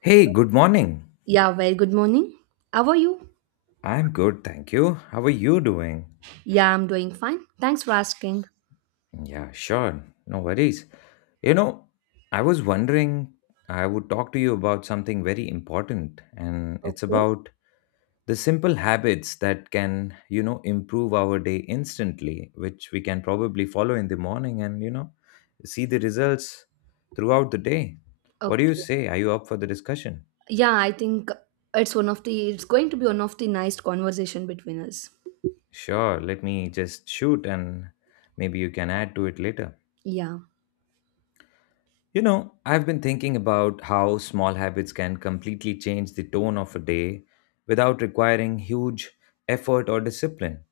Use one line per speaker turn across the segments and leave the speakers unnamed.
Hey, good morning.
Yeah, very good morning. How are you?
I'm good, thank you. How are you doing?
Yeah, I'm doing fine. Thanks for asking.
Yeah, sure. No worries. You know, I was wondering, I would talk to you about something very important, and it's
Okay.
about the simple habits that can, you know, improve our day instantly, which we can probably follow in the morning and, see the results throughout the day. What do you
Okay.
say? Are you up for the discussion?
Yeah, I think it's going to be one of the nice conversation between us.
Sure, let me just shoot and maybe you can add to it later.
Yeah.
I've been thinking about how small habits can completely change the tone of a day without requiring huge effort or discipline.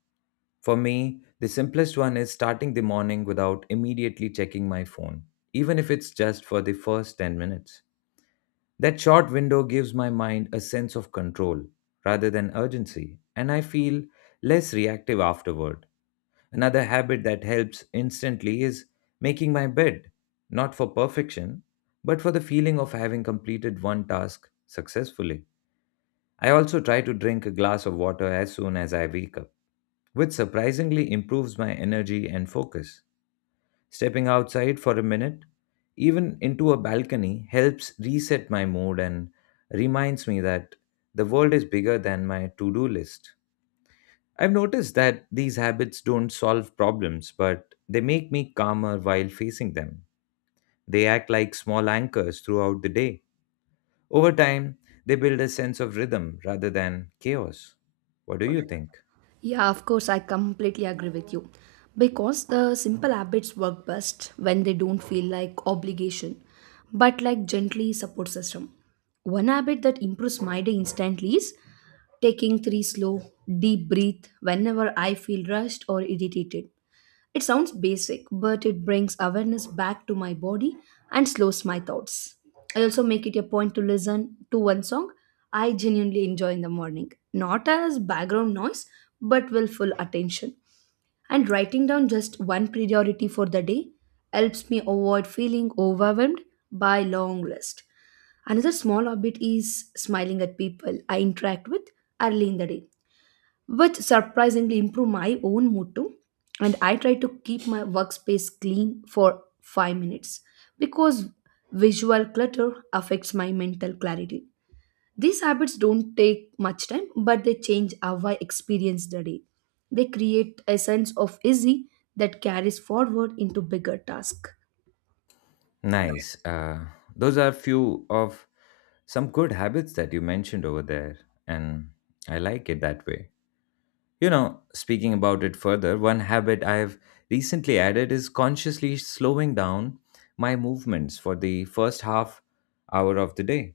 For me, the simplest one is starting the morning without immediately checking my phone, even if it's just for the first 10 minutes. That short window gives my mind a sense of control rather than urgency, and I feel less reactive afterward. Another habit that helps instantly is making my bed, not for perfection, but for the feeling of having completed one task successfully. I also try to drink a glass of water as soon as I wake up, which surprisingly improves my energy and focus. Stepping outside for a minute, even into a balcony, helps reset my mood and reminds me that the world is bigger than my to do list. I've noticed that these habits don't solve problems, but they make me calmer while facing them. They act like small anchors throughout the day. Over time, they build a sense of rhythm rather than chaos. What do you think?
Yeah, of course I completely agree with you. Because the simple habits work best when they don't feel like obligation, but like gently support system. One habit that improves my day instantly is taking three slow, deep breath whenever I feel rushed or irritated. It sounds basic, but it brings awareness back to my body and slows my thoughts. I also make it a point to listen to one song I genuinely enjoy in the morning, not as background noise, but with full attention. And writing down just one priority for the day helps me avoid feeling overwhelmed by long list. Another small habit is smiling at people I interact with early in the day, which surprisingly improve my own mood too. And I try to keep my workspace clean for 5 minutes because visual clutter affects my mental clarity. These habits don't take much time, but they change how I experience the day. They create a sense of easy that carries forward into bigger tasks.
Nice. Those are few of some good habits that you mentioned over there, and I like it that way. Speaking about it further, one habit I have recently added is consciously slowing down my movements for the first half hour of the day.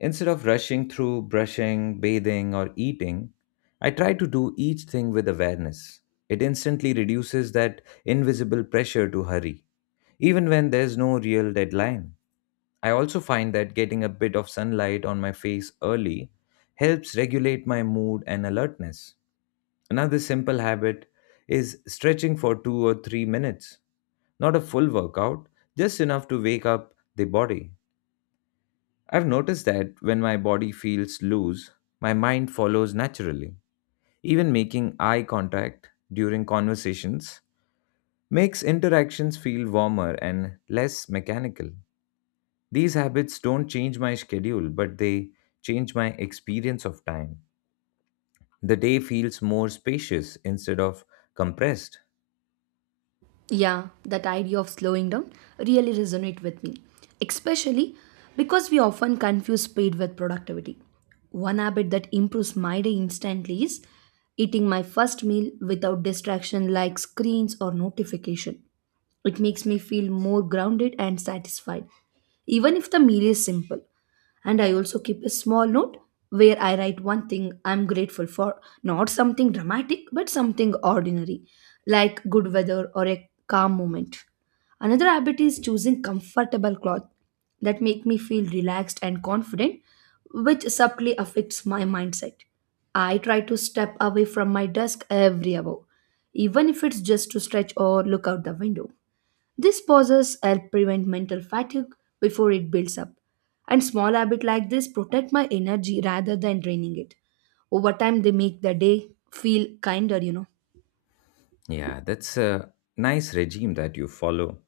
Instead of rushing through brushing, bathing, or eating, I try to do each thing with awareness. It instantly reduces that invisible pressure to hurry, even when there's no real deadline. I also find that getting a bit of sunlight on my face early helps regulate my mood and alertness. Another simple habit is stretching for 2 or 3 minutes. Not a full workout, just enough to wake up the body. I've noticed that when my body feels loose, my mind follows naturally. Even making eye contact during conversations makes interactions feel warmer and less mechanical. These habits don't change my schedule, but they change my experience of time. The day feels more spacious instead of compressed.
Yeah, that idea of slowing down really resonate with me, especially because we often confuse speed with productivity. One habit that improves my day instantly is eating my first meal without distraction like screens or notification. It makes me feel more grounded and satisfied, even if the meal is simple. And I also keep a small note where I write one thing I'm grateful for, not something dramatic, but something ordinary, like good weather or a calm moment. Another habit is choosing comfortable clothes that make me feel relaxed and confident, which subtly affects my mindset. I try to step away from my desk every hour, even if it's just to stretch or look out the window. These pauses help prevent mental fatigue before it builds up. And small habits like this protect my energy rather than draining it, Over time, they make the day feel kinder, you know.
Yeah, that's a nice regime that you follow.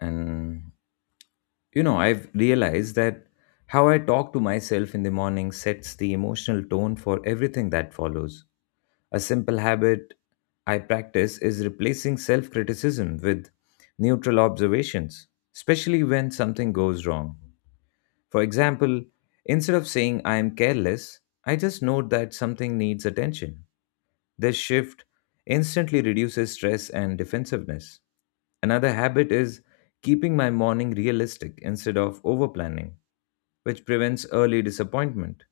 And I've realized that how I talk to myself in the morning sets the emotional tone for everything that follows. A simple habit I practice is replacing self criticism with neutral observations, especially when something goes wrong. For example, instead of saying I am careless, I just note that something needs attention. This shift instantly reduces stress and defensiveness. Another habit is keeping my morning realistic instead of over planning, which prevents early disappointment.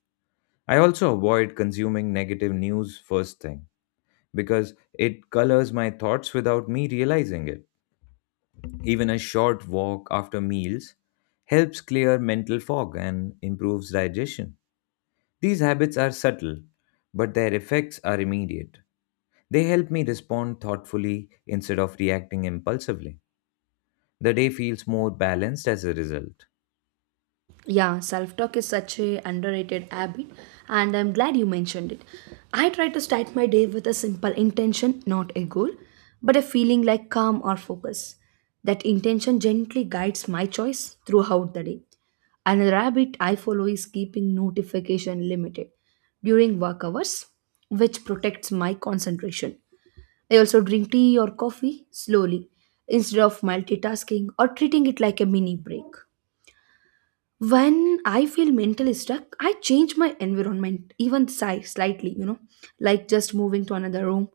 I also avoid consuming negative news first thing because it colors my thoughts without me realizing it. Even a short walk after meals helps clear mental fog and improves digestion. These habits are subtle, but their effects are immediate. They help me respond thoughtfully instead of reacting impulsively. The day feels more balanced as a result.
Yeah, self talk is such a underrated habit, and I'm glad you mentioned it. I try to start my day with a simple intention, not a goal, but a feeling like calm or focus. That intention gently guides my choice throughout the day. Another habit I follow is keeping notification limited during work hours, which protects my concentration. I also drink tea or coffee slowly instead of multitasking or treating it like a mini break. When I feel mentally stuck, I change my environment, even size slightly, like just moving to another room.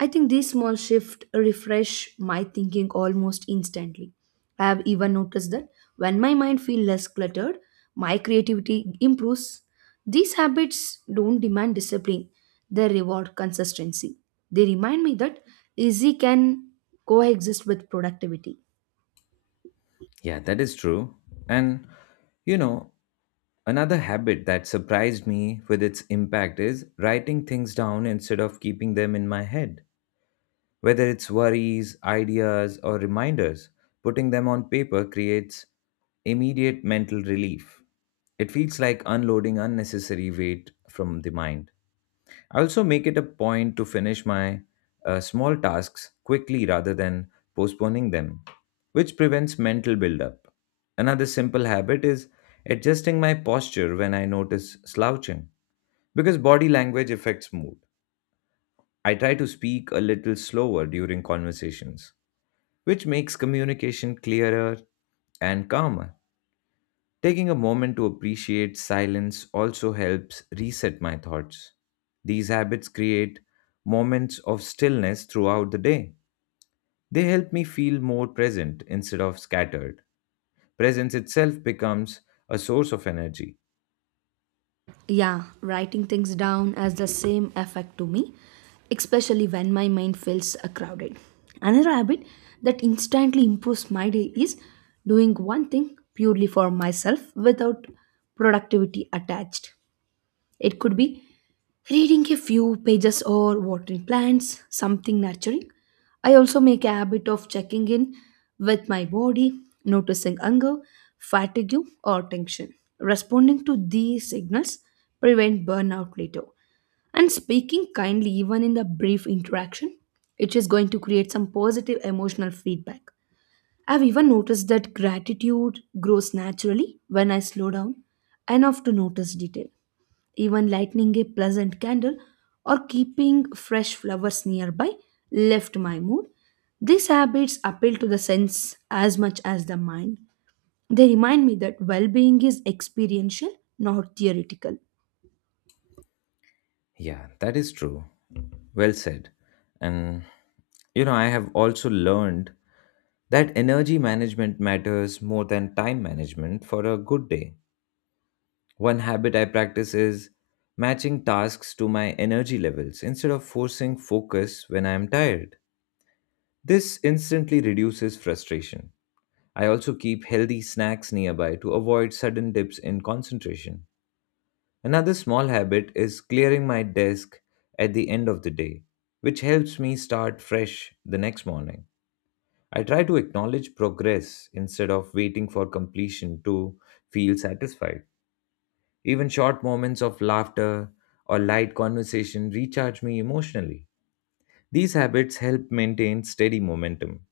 I think this small shift refresh my thinking almost instantly. I have even noticed that when my mind feels less cluttered, my creativity improves. These habits don't demand discipline, they reward consistency. They remind me that easy can coexist with productivity.
Yeah, that is true. And you know, another habit that surprised me with its impact is writing things down instead of keeping them in my head. Whether it's worries, ideas, or reminders, putting them on paper creates immediate mental relief. It feels like unloading unnecessary weight from the mind. I also make it a point to finish my small tasks quickly rather than postponing them, which prevents mental buildup. Another simple habit is adjusting my posture when I notice slouching, because body language affects mood. I try to speak a little slower during conversations, which makes communication clearer and calmer. Taking a moment to appreciate silence also helps reset my thoughts. These habits create moments of stillness throughout the day. They help me feel more present instead of scattered. Presence itself becomes a source of energy.
Yeah, writing things down has the same effect to me, especially when my mind feels crowded. Another habit that instantly improves my day is doing one thing purely for myself without productivity attached. It could be reading a few pages or watering plants, something nurturing. I also make a habit of checking in with my body, noticing anger, fatigue, or tension. Responding to these signals prevent burnout later. And speaking kindly, even in the brief interaction, it is going to create some positive emotional feedback. I've even noticed that gratitude grows naturally when I slow down enough to notice detail. Even lighting a pleasant candle or keeping fresh flowers nearby lift my mood. These habits appeal to the sense as much as the mind. They remind me that well being is experiential, not theoretical.
Yeah, that is true. Well said. And I have also learned that energy management matters more than time management for a good day. One habit I practice is matching tasks to my energy levels instead of forcing focus when I am tired. This instantly reduces frustration. I also keep healthy snacks nearby to avoid sudden dips in concentration. Another small habit is clearing my desk at the end of the day, which helps me start fresh the next morning. I try to acknowledge progress instead of waiting for completion to feel satisfied. Even short moments of laughter or light conversation recharge me emotionally. These habits help maintain steady momentum.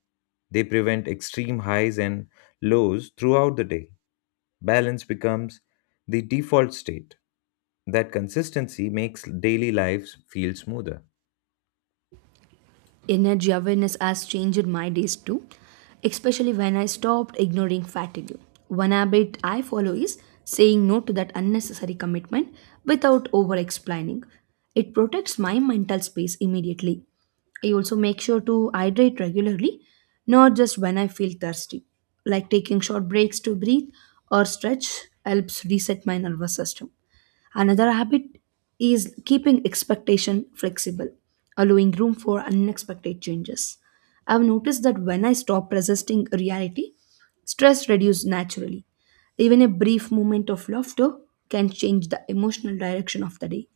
They prevent extreme highs and lows throughout the day. Balance becomes the default state. That consistency makes daily lives feel smoother.
Energy awareness has changed my days too, especially when I stopped ignoring fatigue. One habit I follow is saying no to that unnecessary commitment without over explaining. It protects my mental space immediately. I also make sure to hydrate regularly, not just when I feel thirsty. Like taking short breaks to breathe or stretch helps reset my nervous system. Another habit is keeping expectation flexible, allowing room for unexpected changes. I've noticed that when I stop resisting reality, stress reduces naturally. Even a brief moment of laughter can change the emotional direction of the day.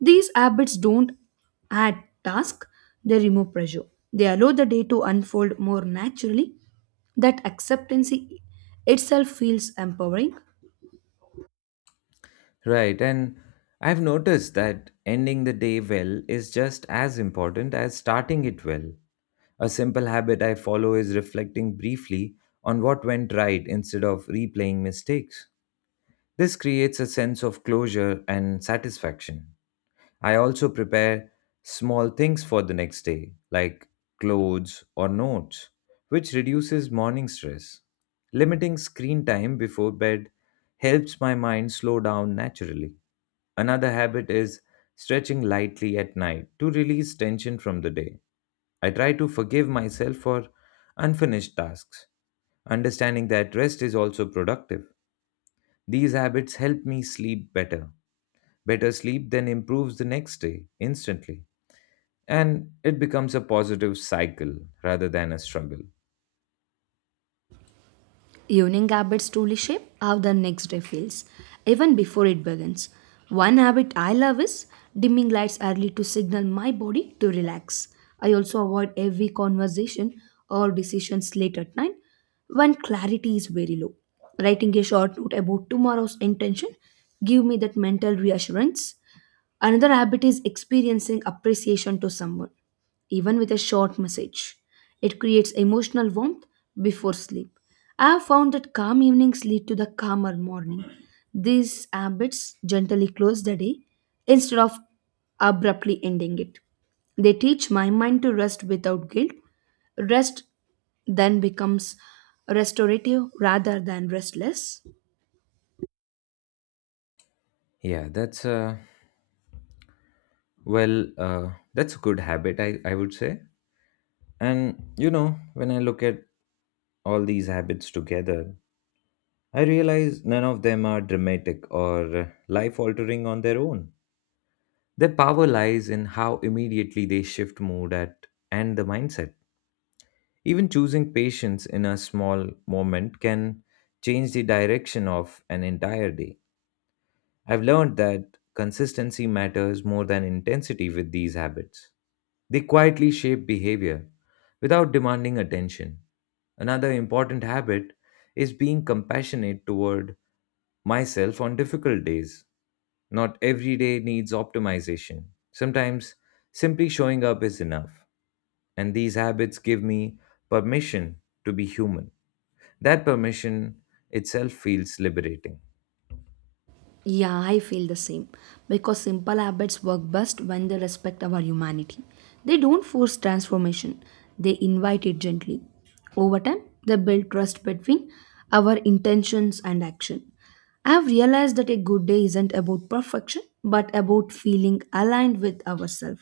These habits don't add task, they remove pressure. They allow the day to unfold more naturally. That acceptancy itself feels empowering.
Right. And I've noticed that ending the day well is just as important as starting it well. A simple habit I follow is reflecting briefly on what went right instead of replaying mistakes. This creates a sense of closure and satisfaction. I also prepare small things for the next day, like clothes or notes, which reduces morning stress. Limiting screen time before bed helps my mind slow down naturally. Another habit is stretching lightly at night to release tension from the day. I try to forgive myself for unfinished tasks, understanding that rest is also productive. These habits help me sleep better. Better sleep then improves the next day instantly. And it becomes a positive cycle rather than a struggle.
Evening habits truly shape how the next day feels, even before it begins. One habit I love is dimming lights early to signal my body to relax. I also avoid every conversation or decisions late at night when clarity is very low. Writing a short note about tomorrow's intention give me that mental reassurance. Another habit is experiencing appreciation to someone, even with a short message. It creates emotional warmth before sleep. I have found that calm evenings lead to the calmer morning. These habits gently close the day instead of abruptly ending it. They teach my mind to rest without guilt. Rest then becomes restorative rather than restless.
Yeah, that's a well, that's a good habit, I would say. And when I look at all these habits together, I realize none of them are dramatic or life altering on their own. Their power lies in how immediately they shift mood at and the mindset. Even choosing patience in a small moment can change the direction of an entire day. I've learned that consistency matters more than intensity with these habits. They quietly shape behavior without demanding attention. Another important habit is being compassionate toward myself on difficult days. Not every day needs optimization. Sometimes simply showing up is enough. And these habits give me permission to be human. That permission itself feels liberating.
Yeah, I feel the same. Because simple habits work best when they respect our humanity. They don't force transformation, they invite it gently. Over time, they build trust between our intentions and action. I've realized that a good day isn't about perfection, but about feeling aligned with ourselves.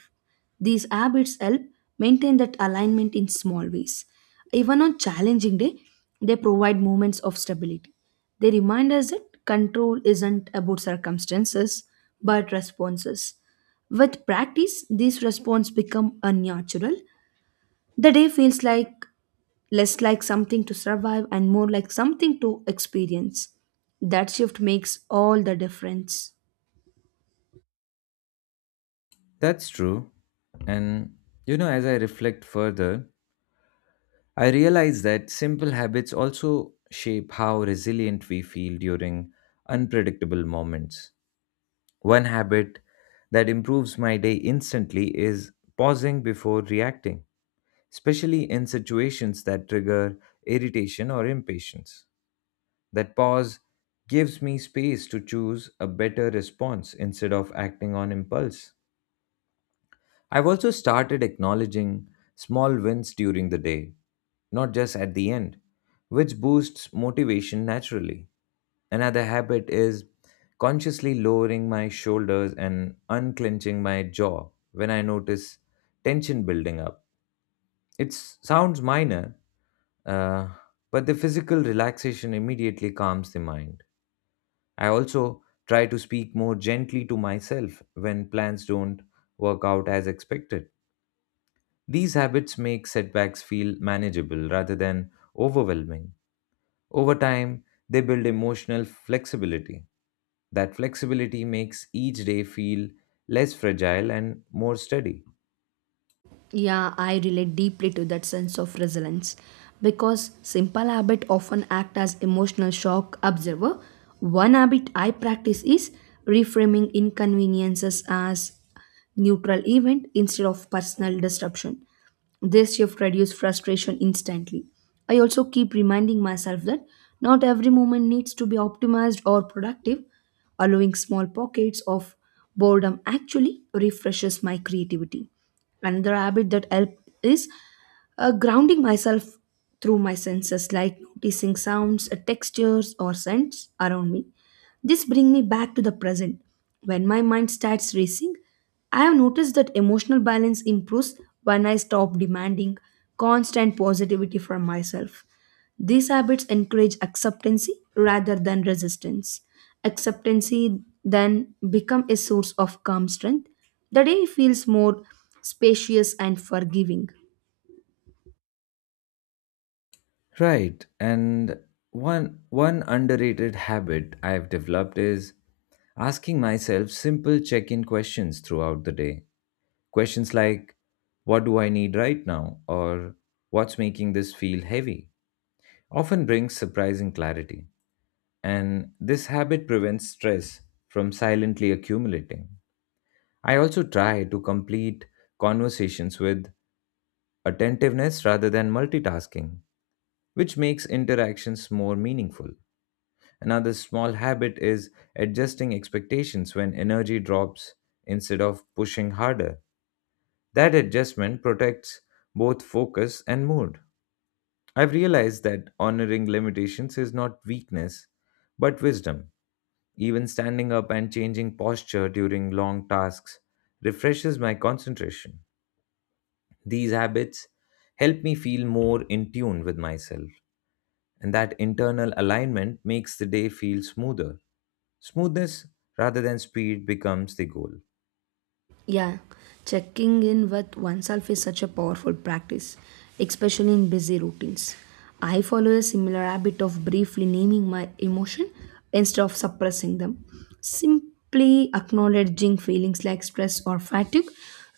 These habits help maintain that alignment in small ways. Even on challenging day, they provide moments of stability. They remind us that control isn't about circumstances, but responses. With practice, these responses become unnatural. The day feels like less like something to survive and more like something to experience. That shift makes all the difference.
That's true. And as I reflect further, I realize that simple habits also shape how resilient we feel during unpredictable moments. One habit that improves my day instantly is pausing before reacting, especially in situations that trigger irritation or impatience. That pause gives me space to choose a better response instead of acting on impulse. I've also started acknowledging small wins during the day, not just at the end, which boosts motivation naturally. Another habit is consciously lowering my shoulders and unclenching my jaw when I notice tension building up. It sounds minor, uh, but the physical relaxation immediately calms the mind. I also try to speak more gently to myself when plans don't work out as expected these habits make setbacks feel manageable rather than overwhelming. Over time, they build emotional flexibility. That flexibility makes each day feel less fragile and more steady.
Yeah, I relate deeply to that sense of resilience because simple habit often act as emotional shock observer. One habit I practice is reframing inconveniences as neutral event instead of personal disruption. This shift reduces frustration instantly. I also keep reminding myself that not every moment needs to be optimized or productive. Allowing small pockets of boredom actually refreshes my creativity. Another habit that help is grounding myself through my senses, like noticing sounds, textures or scents around me. This brings me back to the present when my mind starts racing. I have noticed that emotional balance improves when I stop demanding constant positivity from myself. These habits encourage acceptancy rather than resistance. Acceptancy then become a source of calm strength. The day feels more spacious and forgiving.
Right. And one underrated habit I've developed is asking myself simple check-in questions throughout the day. Questions like what do I need right now or what's making this feel heavy often brings surprising clarity. And this habit prevents stress from silently accumulating. I also try to complete conversations with attentiveness rather than multitasking, which makes interactions more meaningful. Another small habit is adjusting expectations when energy drops instead of pushing harder. That adjustment protects both focus and mood. I've realized that honoring limitations is not weakness, but wisdom. Even standing up and changing posture during long tasks refreshes my concentration. These habits help me feel more in tune with myself, and that internal alignment makes the day feel smoother. Smoothness rather than speed becomes the goal.
Yeah, checking in with oneself is such a powerful practice, especially in busy routines. I follow a similar habit of briefly naming my emotion instead of suppressing them. Simply acknowledging feelings like stress or fatigue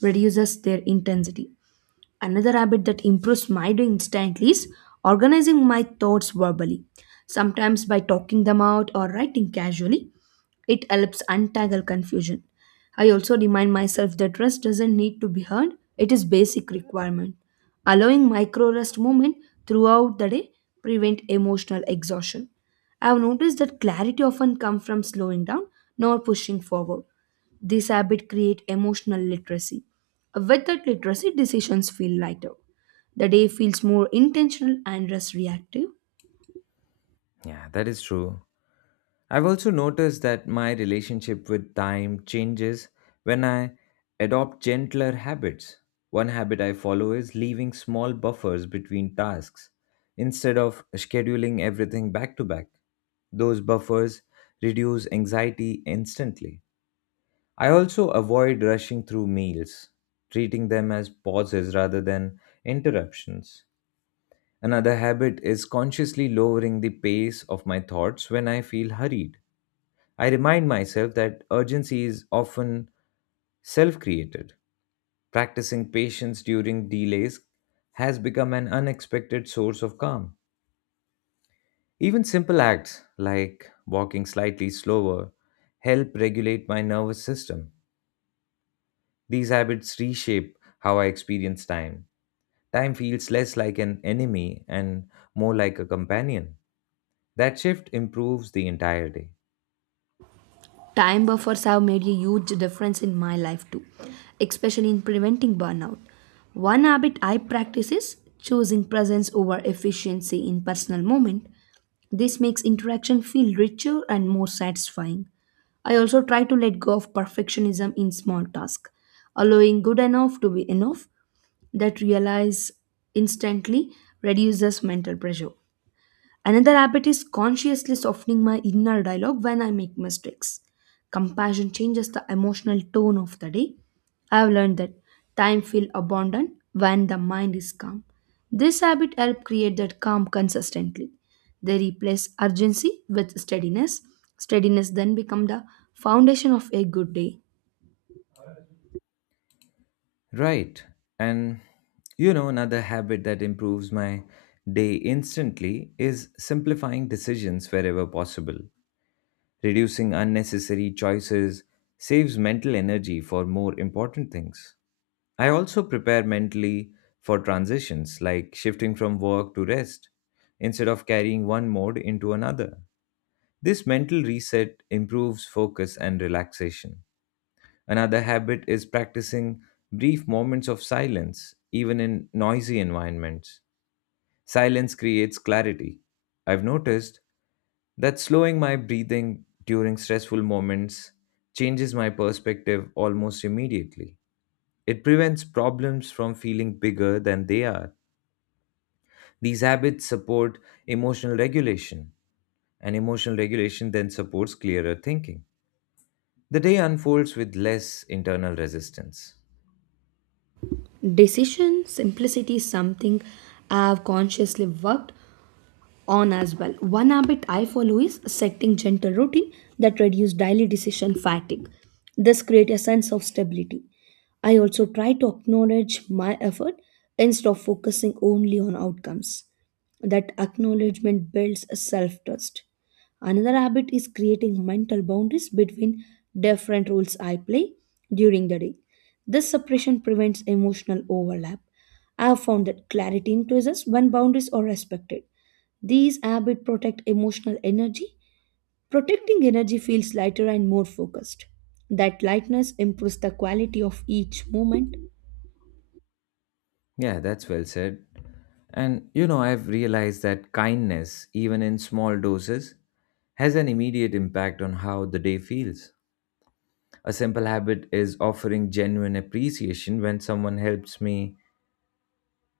reduces their intensity. Another habit that improves my day instantly is organizing my thoughts verbally, sometimes by talking them out or writing casually. It helps untangle confusion. I also remind myself that rest doesn't need to be earned, it is basic requirement. Allowing micro rest movement throughout the day prevent emotional exhaustion. I have noticed that clarity often comes from slowing down, not pushing forward. This habit create emotional literacy. With that literacy, decisions feel lighter. The day feels more intentional and less reactive.
Yeah, that is true. I've also noticed that my relationship with time changes when I adopt gentler habits. One habit I follow is leaving small buffers between tasks instead of scheduling everything back to back. Those buffers reduce anxiety instantly. I also avoid rushing through meals, treating them as pauses rather than interruptions. Another habit is consciously lowering the pace of my thoughts when I feel hurried. I remind myself that urgency is often self created. Practicing patience during delays has become an unexpected source of calm. Even simple acts like walking slightly slower help regulate my nervous system. These habits reshape how I experience time. Time feels less like an enemy and more like a companion. That shift improves the entire day.
Time buffers have made a huge difference in my life too, especially in preventing burnout. One habit I practice is choosing presence over efficiency in personal moment. This makes interaction feel richer and more satisfying. I also try to let go of perfectionism in small tasks, allowing good enough to be enough. That realize instantly reduces mental pressure. Another habit is consciously softening my inner dialogue when I make mistakes. Compassion changes the emotional tone of the day. I have learned that time feels abundant when the mind is calm. This habit helps create that calm consistently. They replace urgency with steadiness. Steadiness then becomes the foundation of a good day.
Right. And another habit that improves my day instantly is simplifying decisions wherever possible. Reducing unnecessary choices saves mental energy for more important things. I also prepare mentally for transitions like shifting from work to rest instead of carrying one mode into another. This mental reset improves focus and relaxation. Another habit is practicing brief moments of silence, even in noisy environments. Silence creates clarity. I've noticed that slowing my breathing during stressful moments changes my perspective almost immediately. It prevents problems from feeling bigger than they are. These habits support emotional regulation, and emotional regulation then supports clearer thinking. The day unfolds with less internal resistance.
Decision simplicity is something I have consciously worked on as well. One habit I follow is setting gentle routine that reduce daily decision fatigue. This create a sense of stability. I also try to acknowledge my effort instead of focusing only on outcomes. That acknowledgement builds a self-trust. Another habit is creating mental boundaries between different roles I play during the day. This separation prevents emotional overlap. I have found that clarity increases when boundaries are respected. These habits protect emotional energy. Protecting energy feels lighter and more focused. That lightness improves the quality of each moment.
Yeah, that's well said. And I've realized that kindness, even in small doses, has an immediate impact on how the day feels. A simple habit is offering genuine appreciation when someone helps me,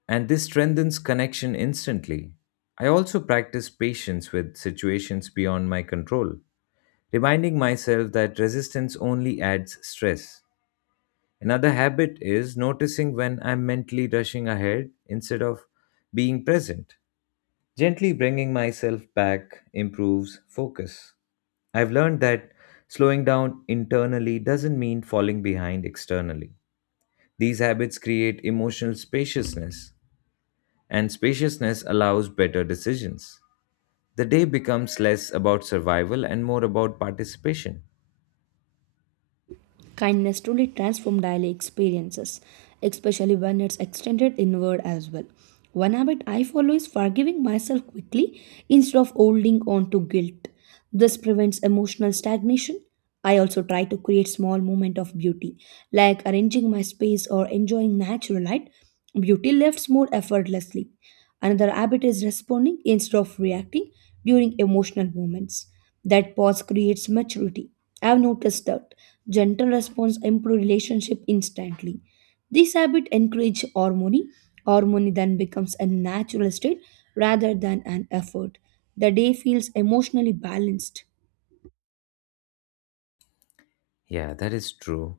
and this strengthens connection instantly. I also practice patience with situations beyond my control, reminding myself that resistance only adds stress. Another habit is noticing when I'm mentally rushing ahead instead of being present. Gently bringing myself back improves focus. I've learned that slowing down internally doesn't mean falling behind externally. These habits create emotional spaciousness, and spaciousness allows better decisions. The day becomes less about survival and more about participation.
Kindness truly transforms daily experiences, especially when it's extended inward as well. One habit I follow is forgiving myself quickly instead of holding on to guilt. This prevents emotional stagnation. I also try to create small moments of beauty, like arranging my space or enjoying natural light. Beauty lifts more effortlessly. Another habit is responding instead of reacting during emotional moments. That pause creates maturity. I've noticed that gentle response improve relationship instantly. This habit encourage harmony. Harmony then becomes a natural state rather than an effort. The day feels emotionally balanced.
Yeah, that is true.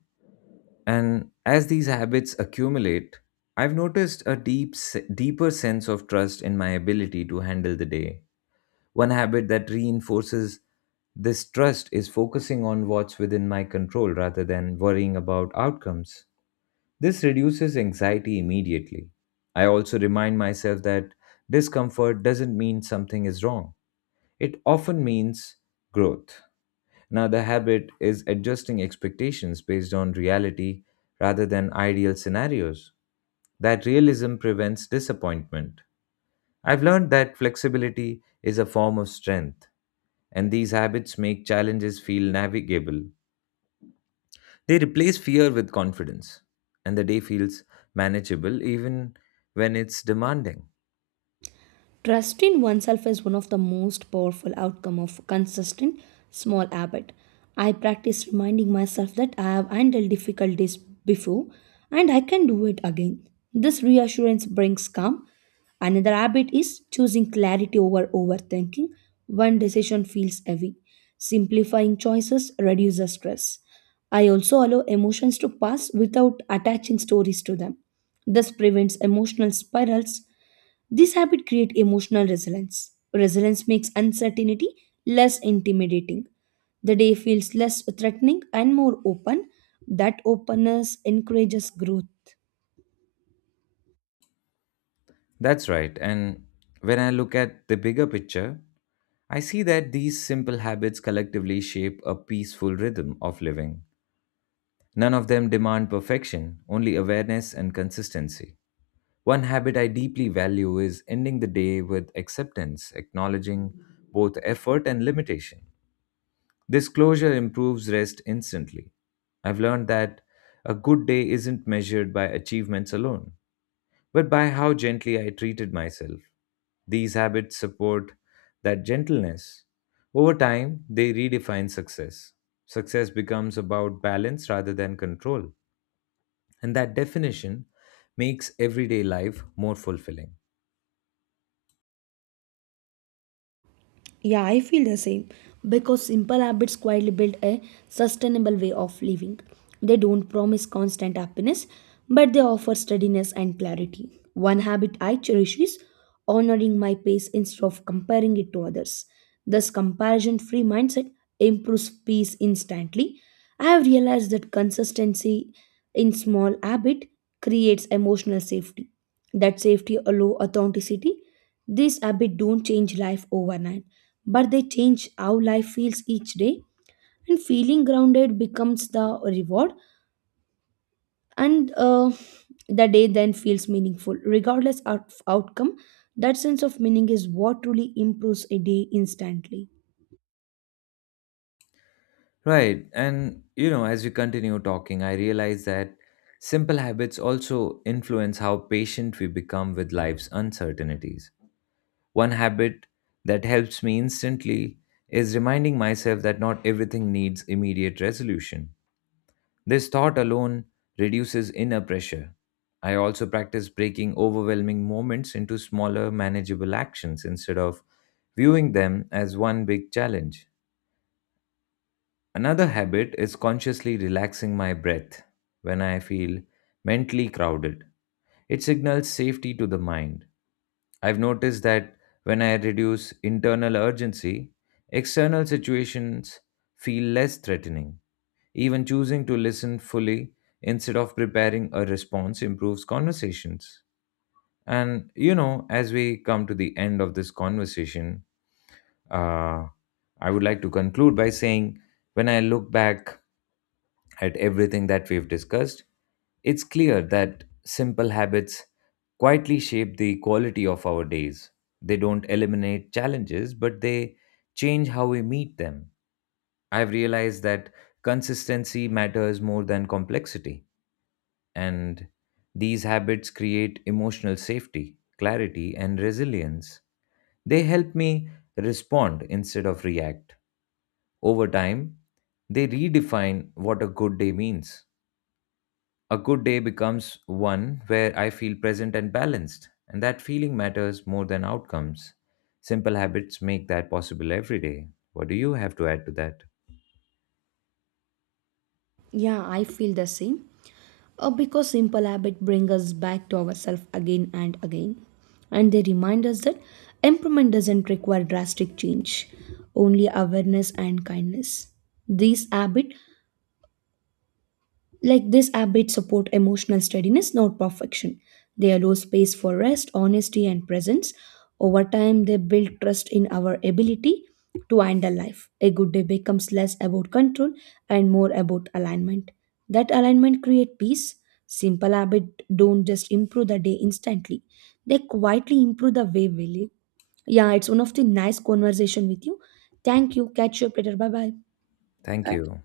And as these habits accumulate, I've noticed a deep, deeper sense of trust in my ability to handle the day. One habit that reinforces this trust is focusing on what's within my control rather than worrying about outcomes. This reduces anxiety immediately. I also remind myself that discomfort doesn't mean something is wrong, it often means growth. Another habit is adjusting expectations based on reality rather than ideal scenarios. That realism prevents disappointment. I've learned that flexibility is a form of strength, and these habits make challenges feel navigable. They replace fear with confidence, and the day feels manageable even when it's demanding.
Trust in oneself is one of the most powerful outcome of consistent small habit. I practice reminding myself that I have handled difficulties before and I can do it again. This reassurance brings calm. Another habit is choosing clarity over overthinking when decision feels heavy. Simplifying choices reduces stress. I also allow emotions to pass without attaching stories to them. This prevents emotional spirals. This habit creates emotional resilience. Resilience makes uncertainty less intimidating. The day feels less threatening and more open. That openness encourages growth.
That's right. And when I look at the bigger picture, I see that these simple habits collectively shape a peaceful rhythm of living. None of them demand perfection, only awareness and consistency. One habit I deeply value is ending the day with acceptance, acknowledging both effort and limitation. This closure improves rest instantly. I've learned that a good day isn't measured by achievements alone, but by how gently I treated myself. These habits support that gentleness. Over time, they redefine success. Success becomes about balance rather than control, and that definition makes everyday life more fulfilling.
Yeah, I feel the same because simple habits quietly build a sustainable way of living. They don't promise constant happiness, but they offer steadiness and clarity. One habit I cherish is honoring my pace instead of comparing it to others. This comparison free mindset improves peace instantly. I have realized that consistency in small habit creates emotional safety. That safety allows authenticity. These habits don't change life overnight, but they change how life feels each day. And feeling grounded becomes the reward, and the day then feels meaningful. Regardless of outcome, that sense of meaning is what truly improves a day instantly.
Right. And, as we continue talking, I realize that simple habits also influence how patient we become with life's uncertainties. One habit that helps me instantly is reminding myself that not everything needs immediate resolution. This thought alone reduces inner pressure. I also practice breaking overwhelming moments into smaller, manageable actions instead of viewing them as one big challenge. Another habit is consciously relaxing my breath when I feel mentally crowded. It signals safety to the mind. I've noticed that when I reduce internal urgency, external situations feel less threatening. Even choosing to listen fully instead of preparing a response improves conversations. And, as we come to the end of this conversation, uh, I would like to conclude by saying, when I look back at everything that we've discussed, it's clear that simple habits quietly shape the quality of our days. They don't eliminate challenges, but they change how we meet them. I've realized that consistency matters more than complexity, and these habits create emotional safety, clarity, and resilience. They help me respond instead of react. Over time, they redefine what a good day means. A good day becomes one where I feel present and balanced, and that feeling matters more than outcomes. Simple habits make that possible every day. What do you have to add to that?
Yeah, I feel the same. Because simple habit bring us back to ourselves again and again. And they remind us that improvement doesn't require drastic change, only awareness and kindness. These habit like this habit support emotional steadiness, not perfection. They allow space for rest, honesty, and presence. Over time, they build trust in our ability to handle life. A good day becomes less about control and more about alignment. That alignment creates peace. Simple habits don't just improve the day instantly; they quietly improve the way we live. Yeah, it's one of the nice conversation with you. Thank you. Catch you up later. Bye bye.
Thank you.